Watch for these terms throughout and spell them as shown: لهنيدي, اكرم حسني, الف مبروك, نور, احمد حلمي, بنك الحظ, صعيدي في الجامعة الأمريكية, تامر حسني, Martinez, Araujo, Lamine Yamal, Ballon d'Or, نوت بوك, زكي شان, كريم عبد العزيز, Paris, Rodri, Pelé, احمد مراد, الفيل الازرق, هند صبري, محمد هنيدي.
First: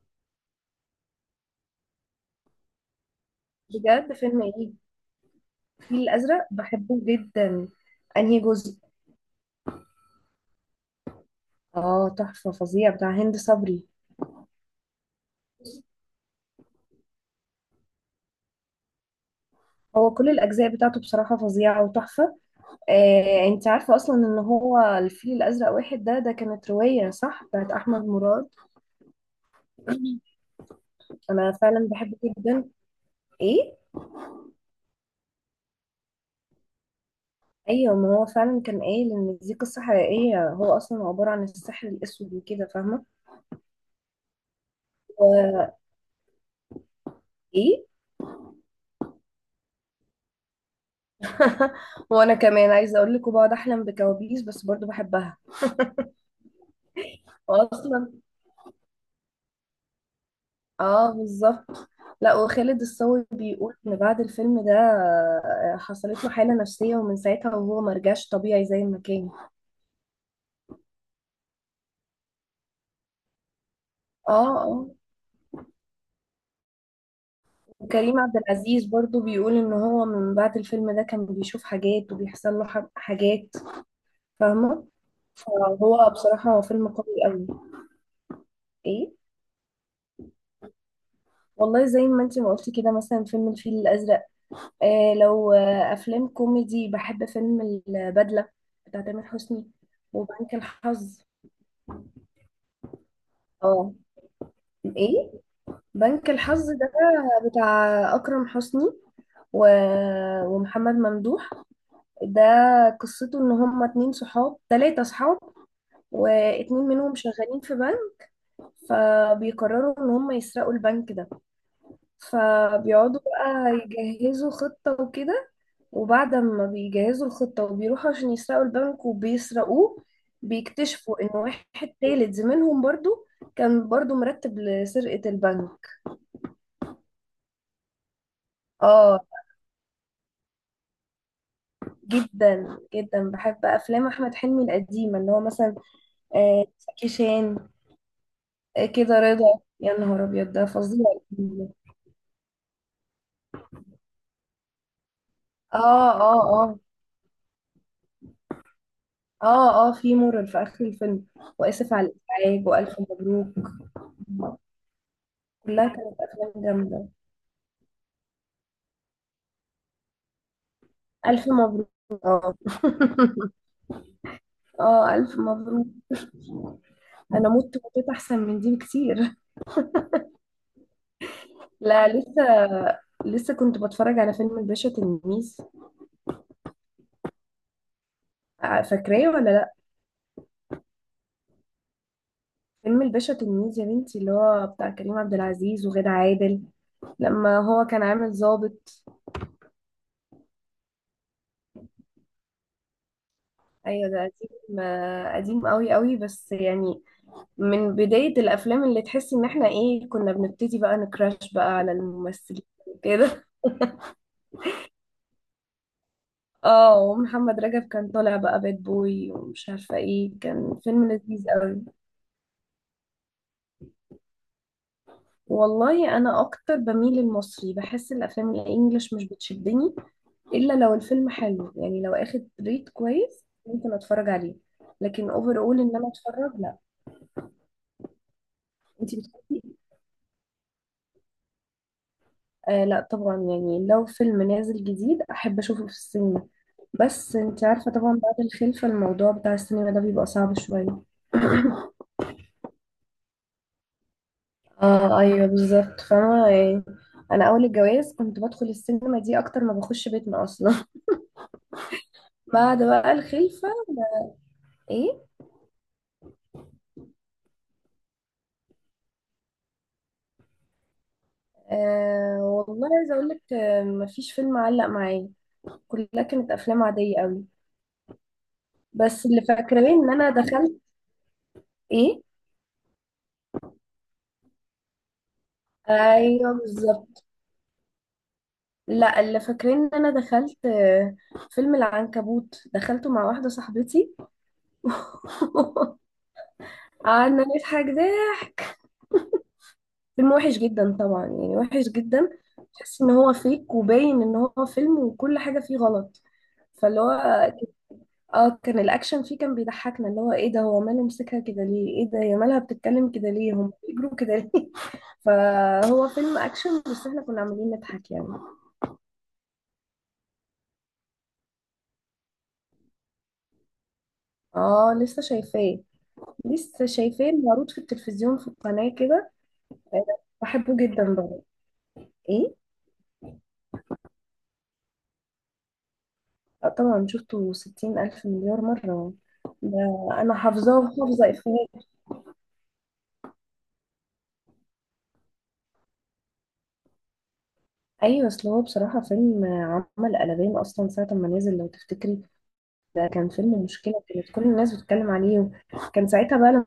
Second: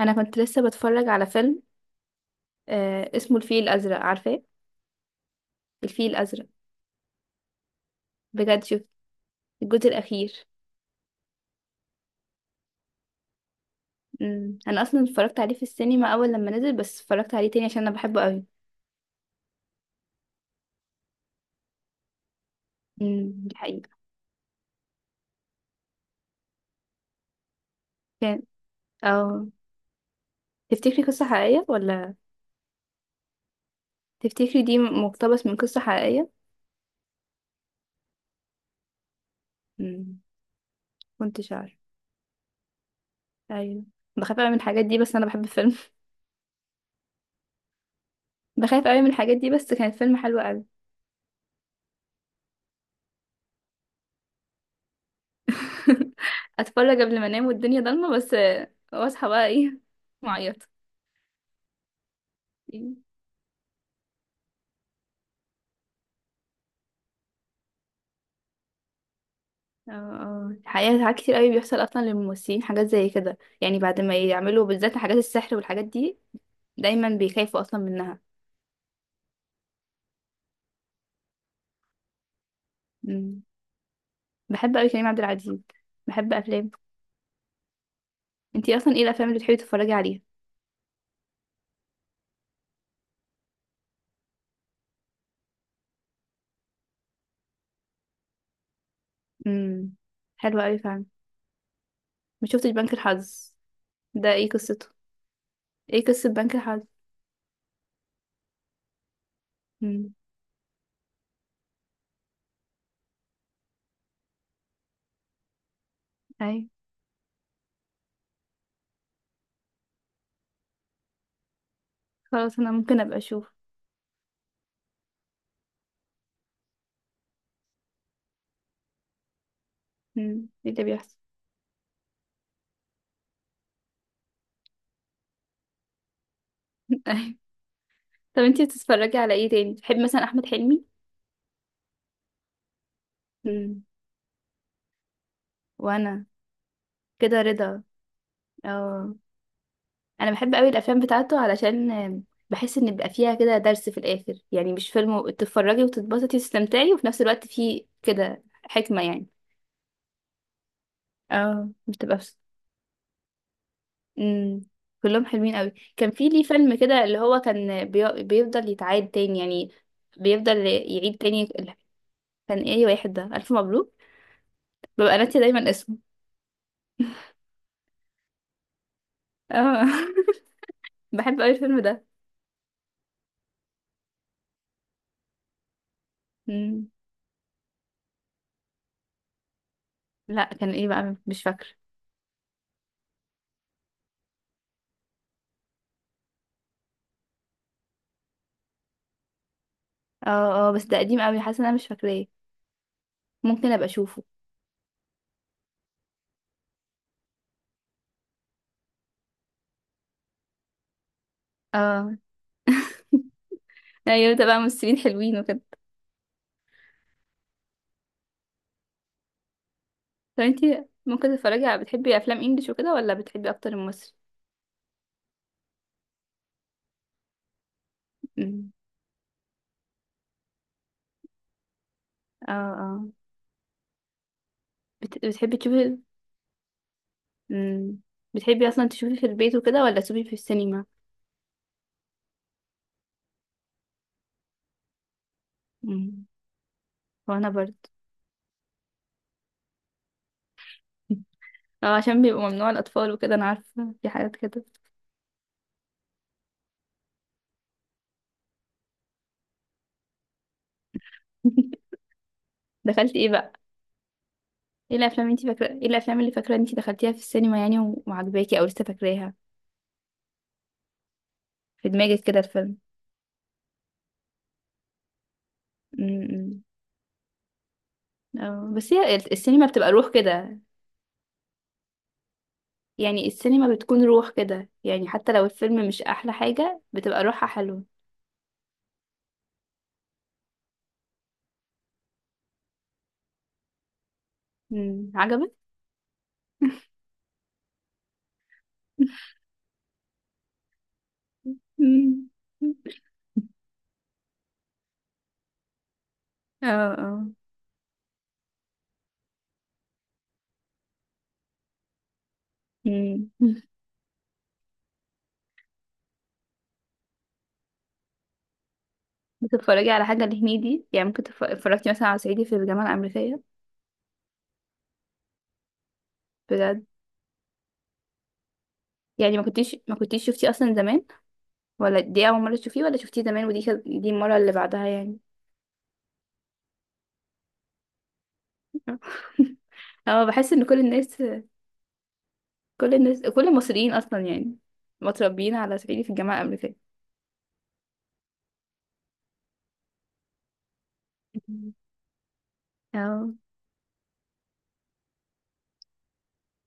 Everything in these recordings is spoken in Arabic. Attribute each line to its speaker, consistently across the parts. Speaker 1: انا كنت لسه بتفرج على فيلم. اسمه الفيل الازرق،
Speaker 2: بجد
Speaker 1: عارفاه؟
Speaker 2: فيلم ايه؟ الفيل
Speaker 1: الفيل الازرق.
Speaker 2: الازرق، بحبه جدا. انهي
Speaker 1: بجد،
Speaker 2: جزء؟
Speaker 1: شوف الجزء الاخير.
Speaker 2: اه، تحفه فظيع بتاع هند صبري.
Speaker 1: انا اصلا اتفرجت عليه في السينما اول لما نزل، بس اتفرجت عليه تاني عشان انا بحبه قوي.
Speaker 2: هو كل الاجزاء بتاعته بصراحه فظيعه وتحفه.
Speaker 1: دي
Speaker 2: انت
Speaker 1: حقيقة؟
Speaker 2: عارفه اصلا ان هو الفيل الازرق واحد ده كانت روايه صح بتاعت احمد
Speaker 1: كان،
Speaker 2: مراد.
Speaker 1: او، تفتكري قصة
Speaker 2: انا
Speaker 1: حقيقية
Speaker 2: فعلا
Speaker 1: ولا؟
Speaker 2: بحبه جدا. ايه،
Speaker 1: تفتكري دي مقتبس من قصة حقيقية؟
Speaker 2: ايوه، ما هو فعلا كان قايل ان دي قصه
Speaker 1: امم
Speaker 2: حقيقيه، هو اصلا عباره عن
Speaker 1: كنتش عارفة.
Speaker 2: السحر الاسود وكده، فاهمه؟
Speaker 1: ايوه. بخاف قوي من الحاجات دي بس انا بحب الفيلم.
Speaker 2: وايه؟
Speaker 1: بخاف قوي من الحاجات دي بس كان الفيلم حلو قوي.
Speaker 2: وانا كمان عايزه اقول لك، وبقعد احلم بكوابيس بس برضو بحبها.
Speaker 1: اتفرج قبل ما انام والدنيا
Speaker 2: واصلا
Speaker 1: ضلمة بس واصحى بقى ايه؟ معيط.
Speaker 2: اه، بالظبط. لا، وخالد الصاوي بيقول ان بعد الفيلم ده حصلت له حالة نفسية ومن ساعتها وهو مرجعش طبيعي زي ما كان.
Speaker 1: اه اه، الحقيقة ساعات كتير قوي بيحصل اصلا للممثلين حاجات زي كده، بعد ما
Speaker 2: اه
Speaker 1: يعملوا
Speaker 2: اه.
Speaker 1: بالذات حاجات السحر والحاجات دي. دايما بيخافوا اصلا منها.
Speaker 2: وكريم عبد العزيز برضو بيقول ان هو من بعد الفيلم ده كان بيشوف حاجات وبيحصل له
Speaker 1: مم.
Speaker 2: حاجات،
Speaker 1: بحب
Speaker 2: فاهمة؟
Speaker 1: قوي كريم عبد العزيز.
Speaker 2: فهو
Speaker 1: بحب
Speaker 2: بصراحة هو
Speaker 1: افلام.
Speaker 2: فيلم قوي قوي.
Speaker 1: انتي اصلا ايه
Speaker 2: ايه،
Speaker 1: الافلام اللي بتحبي تتفرجي عليها؟
Speaker 2: والله زي ما انتي ما قلتي كده، مثلا فيلم الفيل الأزرق. لو أفلام كوميدي، بحب فيلم البدلة بتاع تامر حسني،
Speaker 1: امم
Speaker 2: وبنك
Speaker 1: حلوة قوي فعلا.
Speaker 2: الحظ.
Speaker 1: ما شفتش بنك الحظ.
Speaker 2: اه.
Speaker 1: ده ايه قصته؟
Speaker 2: ايه
Speaker 1: ايه قصة
Speaker 2: بنك
Speaker 1: بنك
Speaker 2: الحظ
Speaker 1: الحظ؟
Speaker 2: ده؟ بتاع اكرم حسني و...
Speaker 1: امم.
Speaker 2: ومحمد ممدوح. ده قصته ان هما اتنين صحاب، تلاتة صحاب،
Speaker 1: اي.
Speaker 2: واتنين منهم شغالين في بنك، فبيقرروا ان هما يسرقوا البنك ده.
Speaker 1: خلاص، انا ممكن ابقى
Speaker 2: فبيقعدوا
Speaker 1: اشوف.
Speaker 2: بقى يجهزوا خطة وكده، وبعد ما بيجهزوا الخطة وبيروحوا عشان يسرقوا البنك وبيسرقوه،
Speaker 1: امم، ايه اللي بيحصل؟
Speaker 2: بيكتشفوا ان واحد تالت زميلهم برضو كان برضو مرتب لسرقة البنك.
Speaker 1: اي. طب انتي بتتفرجي
Speaker 2: اه،
Speaker 1: على ايه تاني؟ بتحبي مثلا احمد حلمي؟
Speaker 2: جدا جدا بحب
Speaker 1: امم.
Speaker 2: افلام احمد حلمي القديمه اللي هو مثلا
Speaker 1: وانا
Speaker 2: زكي
Speaker 1: كده
Speaker 2: شان،
Speaker 1: رضا. اه،
Speaker 2: كده رضا، يا نهار
Speaker 1: انا
Speaker 2: ابيض
Speaker 1: بحب
Speaker 2: ده
Speaker 1: قوي الافلام
Speaker 2: فظيع.
Speaker 1: بتاعته علشان بحس ان بيبقى فيها كده درس في الاخر، مش فيلم
Speaker 2: اه
Speaker 1: تتفرجي وتتبسطي
Speaker 2: اه اه.
Speaker 1: وتستمتعي، وفي نفس الوقت فيه كده حكمة يعني.
Speaker 2: اه اه، في مرر في اخر الفيلم.
Speaker 1: اه
Speaker 2: واسف على
Speaker 1: بتبقى بس...
Speaker 2: الازعاج، والف مبروك.
Speaker 1: مم. كلهم حلوين قوي.
Speaker 2: كلها
Speaker 1: كان
Speaker 2: كانت
Speaker 1: في ليه
Speaker 2: افلام
Speaker 1: فيلم كده
Speaker 2: جامده.
Speaker 1: اللي هو كان بيفضل يتعاد تاني يعني، بيفضل يعيد تاني.
Speaker 2: الف مبروك. اه
Speaker 1: كان ايه واحد ده؟ الف مبروك.
Speaker 2: اه،
Speaker 1: ببقى
Speaker 2: الف
Speaker 1: ناسية دايما
Speaker 2: مبروك.
Speaker 1: اسمه.
Speaker 2: انا مت، متت احسن من دي بكتير.
Speaker 1: اه. بحب قوي الفيلم ده.
Speaker 2: لا لسه، لسه كنت بتفرج على فيلم الباشا تلميذ.
Speaker 1: مم.
Speaker 2: فاكراه ولا؟
Speaker 1: لا كان ايه بقى؟ مش فاكره.
Speaker 2: فيلم الباشا تلميذ يا بنتي، اللي هو بتاع كريم عبد العزيز وغادة عادل، لما هو كان عامل ضابط.
Speaker 1: اه اه، بس ده قديم قوي، حاسه ان انا مش فاكراه. ممكن ابقى
Speaker 2: ايوه ده
Speaker 1: اشوفه.
Speaker 2: قديم، قديم قوي قوي، بس يعني من بداية الافلام اللي تحسي ان احنا ايه، كنا بنبتدي بقى نكراش بقى على
Speaker 1: اه.
Speaker 2: الممثلين كده.
Speaker 1: ايوه، ده بقى ممثلين حلوين وكده.
Speaker 2: اه، ومحمد رجب كان طالع بقى باد بوي ومش عارفة ايه،
Speaker 1: طب
Speaker 2: كان
Speaker 1: انتي
Speaker 2: فيلم
Speaker 1: ممكن
Speaker 2: لذيذ
Speaker 1: تتفرجي على،
Speaker 2: قوي.
Speaker 1: بتحبي افلام انجلش وكده ولا بتحبي اكتر المصري؟
Speaker 2: والله انا اكتر بميل للمصري، بحس الافلام
Speaker 1: امم.
Speaker 2: الانجليش مش بتشدني، الا لو الفيلم حلو يعني، لو اخد
Speaker 1: اه
Speaker 2: ريت
Speaker 1: اه.
Speaker 2: كويس ممكن اتفرج عليه. لكن
Speaker 1: بتحبي
Speaker 2: اوفر اول ان
Speaker 1: تشوفي.
Speaker 2: انا اتفرج، لا.
Speaker 1: امم. بتحبي اصلا تشوفي
Speaker 2: انتي
Speaker 1: في البيت
Speaker 2: بتحبي؟
Speaker 1: وكده ولا تشوفي في السينما؟
Speaker 2: لا طبعا، يعني لو فيلم نازل جديد احب اشوفه في
Speaker 1: امم.
Speaker 2: السينما، بس
Speaker 1: وانا
Speaker 2: انت
Speaker 1: برضه.
Speaker 2: عارفة طبعا بعد الخلفة الموضوع بتاع السينما ده بيبقى صعب شوية.
Speaker 1: اه، عشان بيبقوا ممنوع الاطفال وكده، انا عارفه في حاجات كده.
Speaker 2: اه ايوه بالظبط، فاهمة يعني. انا اول الجواز كنت بدخل السينما دي اكتر ما بخش بيتنا اصلا. بعد بقى
Speaker 1: دخلتي ايه بقى؟
Speaker 2: الخلفة.
Speaker 1: ايه
Speaker 2: ايه؟
Speaker 1: الافلام، انتي فاكره ايه الافلام اللي فاكره انتي دخلتيها في السينما يعني وعجباكي او لسه فاكراها في دماغك كده
Speaker 2: آه
Speaker 1: الفيلم؟
Speaker 2: والله عايزة اقول لك، مفيش فيلم علق معايا.
Speaker 1: امم.
Speaker 2: كلها كانت
Speaker 1: أمم.
Speaker 2: افلام عادية قوي.
Speaker 1: اه بس هي
Speaker 2: بس اللي
Speaker 1: السينما
Speaker 2: فاكرين
Speaker 1: بتبقى روح
Speaker 2: ان انا
Speaker 1: كده.
Speaker 2: دخلت، ايه،
Speaker 1: يعني السينما بتكون روح كده، يعني حتى لو الفيلم مش احلى
Speaker 2: ايوه
Speaker 1: حاجة بتبقى
Speaker 2: بالظبط.
Speaker 1: روحها حلوة.
Speaker 2: لا، اللي فاكرين ان انا دخلت فيلم العنكبوت، دخلته مع واحده صاحبتي.
Speaker 1: امم، عجبك؟
Speaker 2: قعدنا نضحك ضحك. فيلم وحش جدا طبعا، يعني وحش
Speaker 1: مم.
Speaker 2: جدا. تحس ان هو فيك، وباين ان هو فيلم وكل حاجه فيه غلط.
Speaker 1: اه
Speaker 2: فاللي هو
Speaker 1: اه.
Speaker 2: اه، كان الاكشن فيه كان بيضحكنا، اللي هو ايه ده، هو ماله مسكها كده ليه، ايه ده هي مالها بتتكلم
Speaker 1: مم.
Speaker 2: كده ليه، هم بيجروا كده ليه؟ فهو فيلم اكشن بس احنا كنا عاملين نضحك يعني.
Speaker 1: بتتفرجي على حاجة لهنيدي؟ يعني ممكن اتفرجتي مثلا على صعيدي في الجامعة الأمريكية؟
Speaker 2: اه لسه شايفاه،
Speaker 1: بجد؟
Speaker 2: لسه شايفاه معروض في التلفزيون في القناة كده.
Speaker 1: يعني ما
Speaker 2: آه،
Speaker 1: كنتيش شفتيه أصلا
Speaker 2: بحبه
Speaker 1: زمان؟
Speaker 2: جدا بقى.
Speaker 1: ولا دي أول
Speaker 2: ايه؟
Speaker 1: مرة تشوفيه ولا شفتيه زمان دي المرة اللي بعدها يعني؟
Speaker 2: طبعا شفته 60 ألف مليار مرة ده.
Speaker 1: اه،
Speaker 2: أنا
Speaker 1: بحس إن
Speaker 2: حافظاه
Speaker 1: كل الناس،
Speaker 2: وحافظة إفيهات.
Speaker 1: كل المصريين أصلا يعني متربيين على صعيدي في الجامعة الأمريكية.
Speaker 2: أيوة، أصل هو بصراحة فيلم، عمل قلبان أصلا ساعة ما نزل لو
Speaker 1: مم.
Speaker 2: تفتكري. ده كان
Speaker 1: اه.
Speaker 2: فيلم مشكلة، كانت كل الناس بتتكلم عليه، وكان ساعتها بقى لما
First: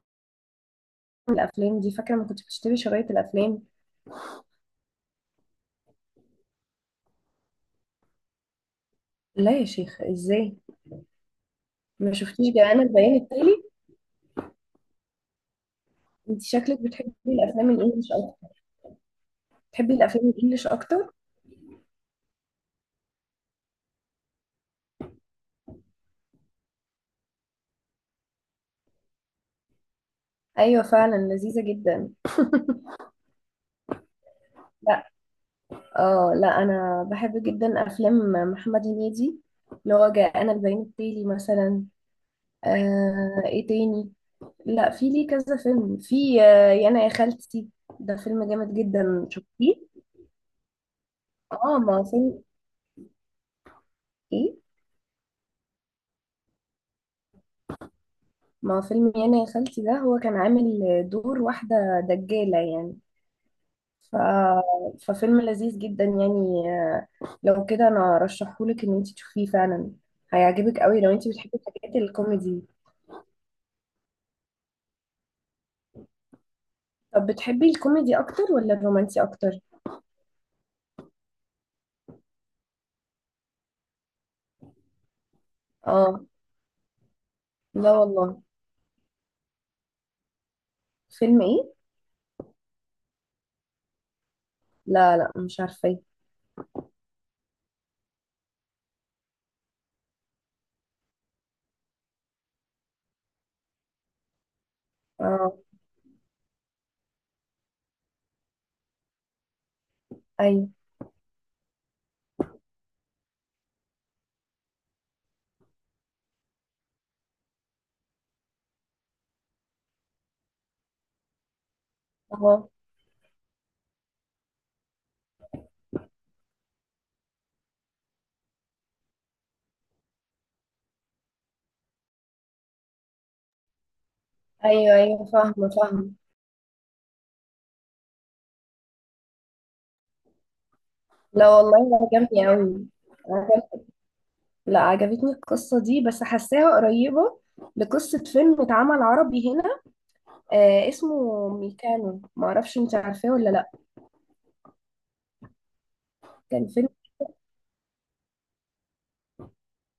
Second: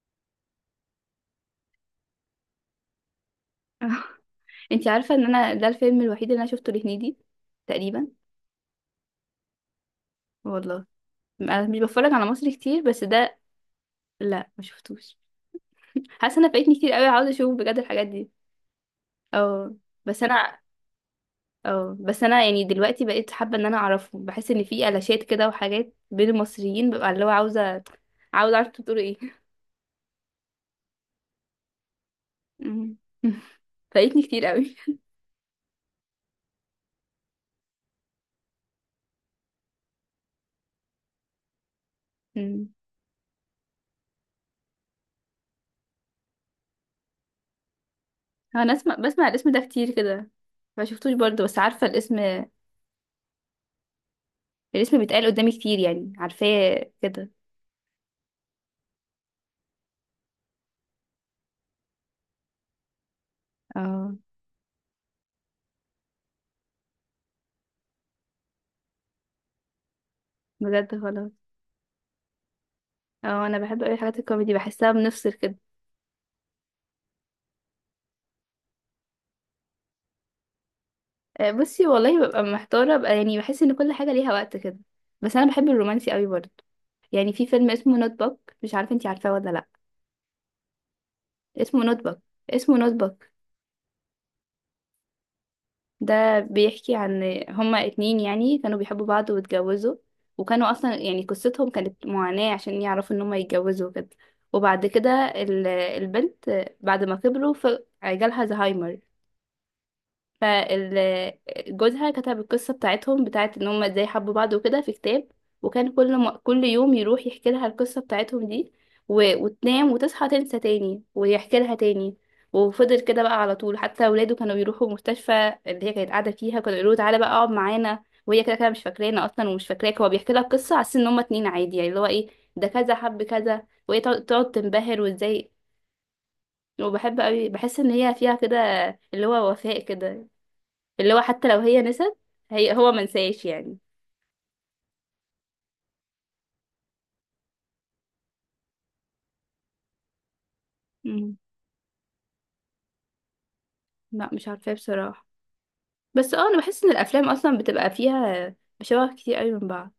Speaker 2: الأفلام دي، فاكرة ما كنت بتشتري شرايط الأفلام.
Speaker 1: انتي عارفة ان انا ده الفيلم الوحيد اللي انا شفته لهنيدي تقريبا.
Speaker 2: لا يا شيخ إزاي!
Speaker 1: والله انا مش بتفرج
Speaker 2: ما
Speaker 1: على مصري
Speaker 2: شفتيش جاءنا
Speaker 1: كتير بس
Speaker 2: البيان
Speaker 1: ده.
Speaker 2: التالي؟
Speaker 1: لا ما شفتوش. حاسة
Speaker 2: انت
Speaker 1: انا فايتني
Speaker 2: شكلك
Speaker 1: كتير قوي،
Speaker 2: بتحبي
Speaker 1: عاوزة اشوف
Speaker 2: الأفلام
Speaker 1: بجد الحاجات
Speaker 2: الإنجليش،
Speaker 1: دي. اه.
Speaker 2: تحبي
Speaker 1: بس
Speaker 2: الافلام
Speaker 1: انا
Speaker 2: الانجليش اكتر.
Speaker 1: اه، بس انا يعني دلوقتي بقيت حابة ان انا اعرفه، بحس ان في قلاشات كده وحاجات بين المصريين ببقى اللي هو عاوزة، عاوزة اعرف انتوا بتقولوا ايه.
Speaker 2: ايوه فعلا، لذيذه جدا.
Speaker 1: مم. فايتني كتير قوي.
Speaker 2: لا، اه لا، انا بحب جدا افلام محمد هنيدي، اللي هو جاءنا البيان التالي مثلا.
Speaker 1: مم.
Speaker 2: آه، ايه تاني؟ لا، في ليه كذا فيلم، في آه يانا يا خالتي، ده فيلم
Speaker 1: انا
Speaker 2: جامد
Speaker 1: اسمع،
Speaker 2: جدا،
Speaker 1: بسمع الاسم ده
Speaker 2: شفتيه؟
Speaker 1: كتير كده. ما شفتوش برضه بس
Speaker 2: اه
Speaker 1: عارفة
Speaker 2: ما
Speaker 1: الاسم.
Speaker 2: فيلم، ايه،
Speaker 1: الاسم بيتقال قدامي كتير يعني، عارفاه كده.
Speaker 2: ما فيلم يانا يا خالتي ده، هو كان عامل دور واحده دجاله يعني. ف...
Speaker 1: اه.
Speaker 2: ففيلم لذيذ جدا يعني. لو كده انا ارشحهولك ان انت تشوفيه فعلا، هيعجبك
Speaker 1: بجد؟
Speaker 2: قوي لو انت
Speaker 1: خلاص.
Speaker 2: بتحبي الحاجات الكوميدي.
Speaker 1: اه انا بحب اوي حاجات الكوميدي، بحسها بنفصل كده.
Speaker 2: طب بتحبي الكوميدي اكتر ولا الرومانسي اكتر؟
Speaker 1: بصي، والله ببقى محتاره، ببقى يعني بحس ان كل حاجه ليها وقت كده. بس انا بحب الرومانسي
Speaker 2: اه
Speaker 1: قوي برضه. يعني في فيلم
Speaker 2: لا
Speaker 1: اسمه نوت بوك،
Speaker 2: والله.
Speaker 1: مش عارفه انتي عارفاه ولا لا.
Speaker 2: فيلم ايه؟
Speaker 1: اسمه نوت بوك. اسمه نوت بوك.
Speaker 2: لا لا، مش عارفه.
Speaker 1: ده بيحكي عن، هما اتنين يعني كانوا بيحبوا بعض واتجوزوا، وكانوا اصلا يعني قصتهم كانت معاناة عشان يعرفوا ان هما يتجوزوا كده. وبعد كده
Speaker 2: اه،
Speaker 1: البنت بعد ما كبروا جالها زهايمر.
Speaker 2: ايوه.
Speaker 1: فجوزها كتب القصة بتاعتهم بتاعت ان هما ازاي حبوا بعض وكده في كتاب. وكان كل يوم يروح يحكي لها القصة بتاعتهم دي، وتنام وتصحى تنسى تاني ويحكي لها تاني.
Speaker 2: اه،
Speaker 1: وفضل كده بقى على طول، حتى ولاده كانوا بيروحوا المستشفى اللي هي كانت قاعدة فيها كانوا يقولوا له تعالى بقى اقعد معانا، وهي كده كده مش فاكرانا اصلا ومش فاكراك، هو بيحكي لها القصة على أساس ان هما اتنين عادي، يعني اللي هو ايه، ده كذا حب كذا، وهي تقعد، تقعد
Speaker 2: ايوه
Speaker 1: تنبهر
Speaker 2: ايوه،
Speaker 1: وازاي.
Speaker 2: فاهمه فاهمه.
Speaker 1: وبحب قوي، بحس ان هي فيها كده اللي هو وفاء كده، اللي هو حتى
Speaker 2: لا
Speaker 1: لو هي
Speaker 2: والله
Speaker 1: نسيت
Speaker 2: عجبني
Speaker 1: هي
Speaker 2: قوي.
Speaker 1: هو منساش
Speaker 2: عجب...
Speaker 1: يعني.
Speaker 2: لا، عجبتني القصه دي، بس حاساها قريبه لقصه فيلم اتعمل عربي هنا، آه
Speaker 1: مم.
Speaker 2: اسمه ميكانو، ما اعرفش انت عارفاه ولا لا.
Speaker 1: لا مش عارفاه بصراحة. بس اه انا
Speaker 2: كان
Speaker 1: بحس
Speaker 2: فيلم،
Speaker 1: ان الافلام اصلا بتبقى فيها مشابه كتير قوي من بعض.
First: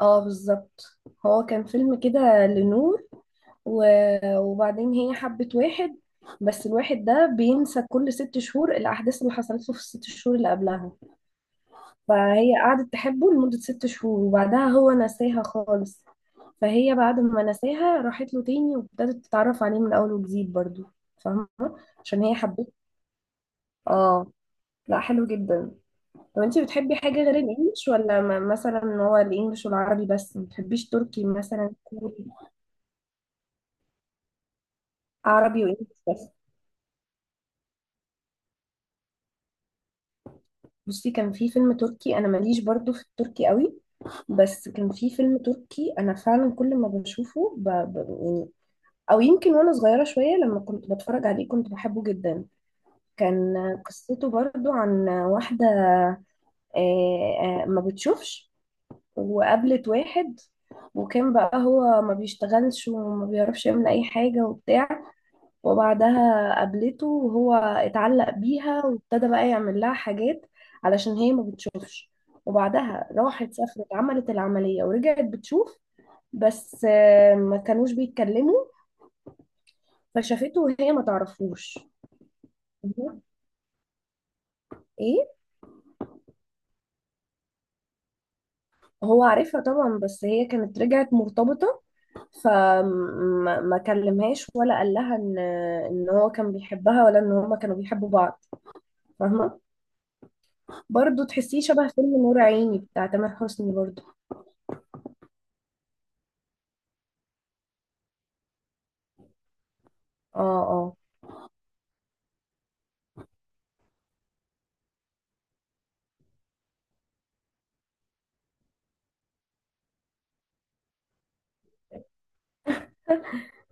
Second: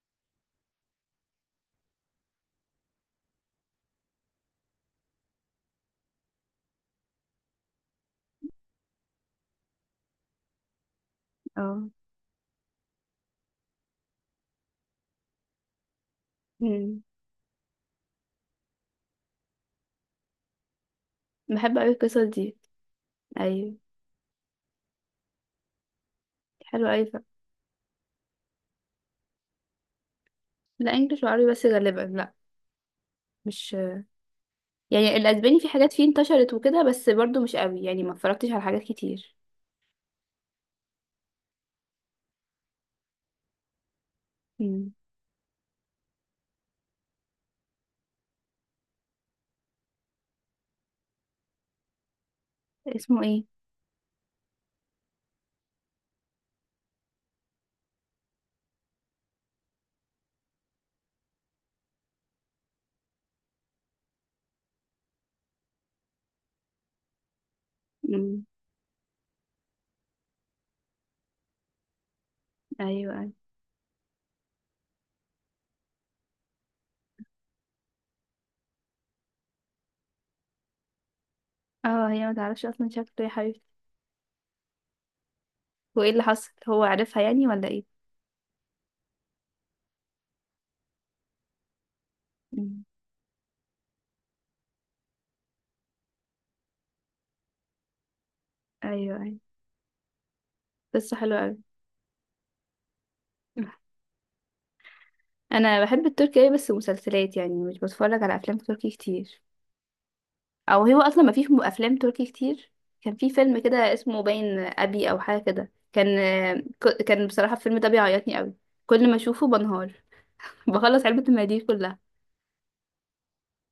Speaker 2: اه بالظبط. هو كان فيلم كده لنور و... وبعدين هي حبت واحد، بس الواحد ده بينسى كل 6 شهور الأحداث اللي حصلت له في ال6 شهور اللي قبلها.
Speaker 1: اه.
Speaker 2: فهي قعدت تحبه لمدة 6 شهور، وبعدها هو نساها خالص. فهي
Speaker 1: امم.
Speaker 2: بعد ما نساها راحت له تاني، وابتدت تتعرف عليه من أول وجديد برضو، فاهمة؟
Speaker 1: بحب قوي القصص
Speaker 2: عشان هي
Speaker 1: دي.
Speaker 2: حبته.
Speaker 1: ايوه.
Speaker 2: اه، لا حلو جدا. طب انتي
Speaker 1: حلوة
Speaker 2: بتحبي
Speaker 1: قوي
Speaker 2: حاجة
Speaker 1: فعلا.
Speaker 2: غير الانجليش، ولا مثلا هو الانجليش والعربي بس، ما بتحبيش
Speaker 1: لا
Speaker 2: تركي
Speaker 1: انجلش وعربي بس
Speaker 2: مثلا،
Speaker 1: غالبا،
Speaker 2: كوري؟
Speaker 1: لا مش، يعني الاسباني
Speaker 2: عربي
Speaker 1: في حاجات
Speaker 2: وانجليش
Speaker 1: فيه
Speaker 2: بس.
Speaker 1: انتشرت وكده بس برضو مش قوي يعني، ما اتفرجتش على حاجات كتير.
Speaker 2: بصي كان في فيلم تركي، انا ماليش برضو في التركي قوي، بس كان
Speaker 1: امم.
Speaker 2: في فيلم تركي انا فعلا كل ما بشوفه يعني، او يمكن وانا صغيرة شوية لما كنت بتفرج عليه كنت بحبه جدا.
Speaker 1: اسمه ايه؟
Speaker 2: كان قصته برضو عن واحدة ما بتشوفش، وقابلت واحد، وكان بقى هو ما بيشتغلش وما بيعرفش يعمل اي حاجة وبتاع، وبعدها قابلته وهو اتعلق
Speaker 1: امم.
Speaker 2: بيها وابتدى بقى يعمل لها حاجات علشان هي ما بتشوفش. وبعدها
Speaker 1: ايوه. أيوة.
Speaker 2: راحت سافرت عملت العملية ورجعت بتشوف، بس ما كانوش بيتكلموا. فشافته وهي ما تعرفوش.
Speaker 1: اه هي ما تعرفش اصلا شكله
Speaker 2: مهم.
Speaker 1: يا حبيبتي.
Speaker 2: ايه؟
Speaker 1: وايه اللي حصل؟ هو عارفها يعني ولا ايه؟
Speaker 2: هو عارفها طبعا، بس هي كانت رجعت مرتبطة،
Speaker 1: مم.
Speaker 2: فما ما كلمهاش ولا قال لها ان، ان هو كان بيحبها ولا ان هما كانوا بيحبوا بعض،
Speaker 1: ايوه ايوه.
Speaker 2: فاهمة؟
Speaker 1: قصة
Speaker 2: برضه
Speaker 1: حلوة قوي.
Speaker 2: تحسيه شبه فيلم نور عيني بتاع تامر حسني برضه.
Speaker 1: انا بحب التركي أوي بس مسلسلات، يعني مش بتفرج على افلام تركي كتير.
Speaker 2: اه
Speaker 1: او
Speaker 2: اه.
Speaker 1: هو اصلا ما فيش افلام تركي كتير. كان في فيلم كده اسمه باين ابي او حاجه كده، كان، كان بصراحه الفيلم ده بيعيطني قوي. كل ما اشوفه بنهار. بخلص علبه المناديل كلها.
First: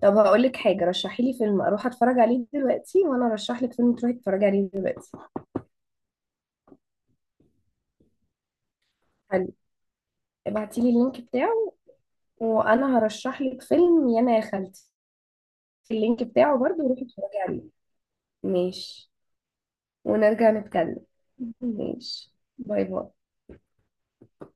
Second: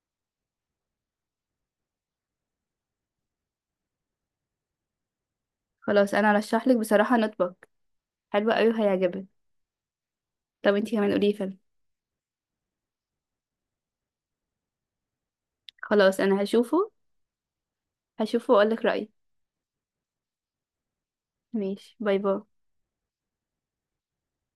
Speaker 2: طب هقول لك حاجه، رشحي لي فيلم اروح اتفرج عليه دلوقتي، وانا ارشح لك فيلم تروحي تتفرجي عليه دلوقتي.
Speaker 1: خلاص انا ارشح لك بصراحه نطبق. حلوه قوي وهيعجبك.
Speaker 2: حلو،
Speaker 1: طب
Speaker 2: ابعتي لي
Speaker 1: انتي كمان
Speaker 2: اللينك
Speaker 1: قولي فيلم.
Speaker 2: بتاعه، وانا هرشح لك فيلم يانا يا خالتي،
Speaker 1: خلاص
Speaker 2: اللينك
Speaker 1: انا
Speaker 2: بتاعه برضه
Speaker 1: هشوفه.
Speaker 2: روحي اتفرجي عليه.
Speaker 1: هشوفه واقول لك رايي.
Speaker 2: ماشي، ونرجع نتكلم.
Speaker 1: ماشي. باي
Speaker 2: ماشي،
Speaker 1: باي.
Speaker 2: باي باي.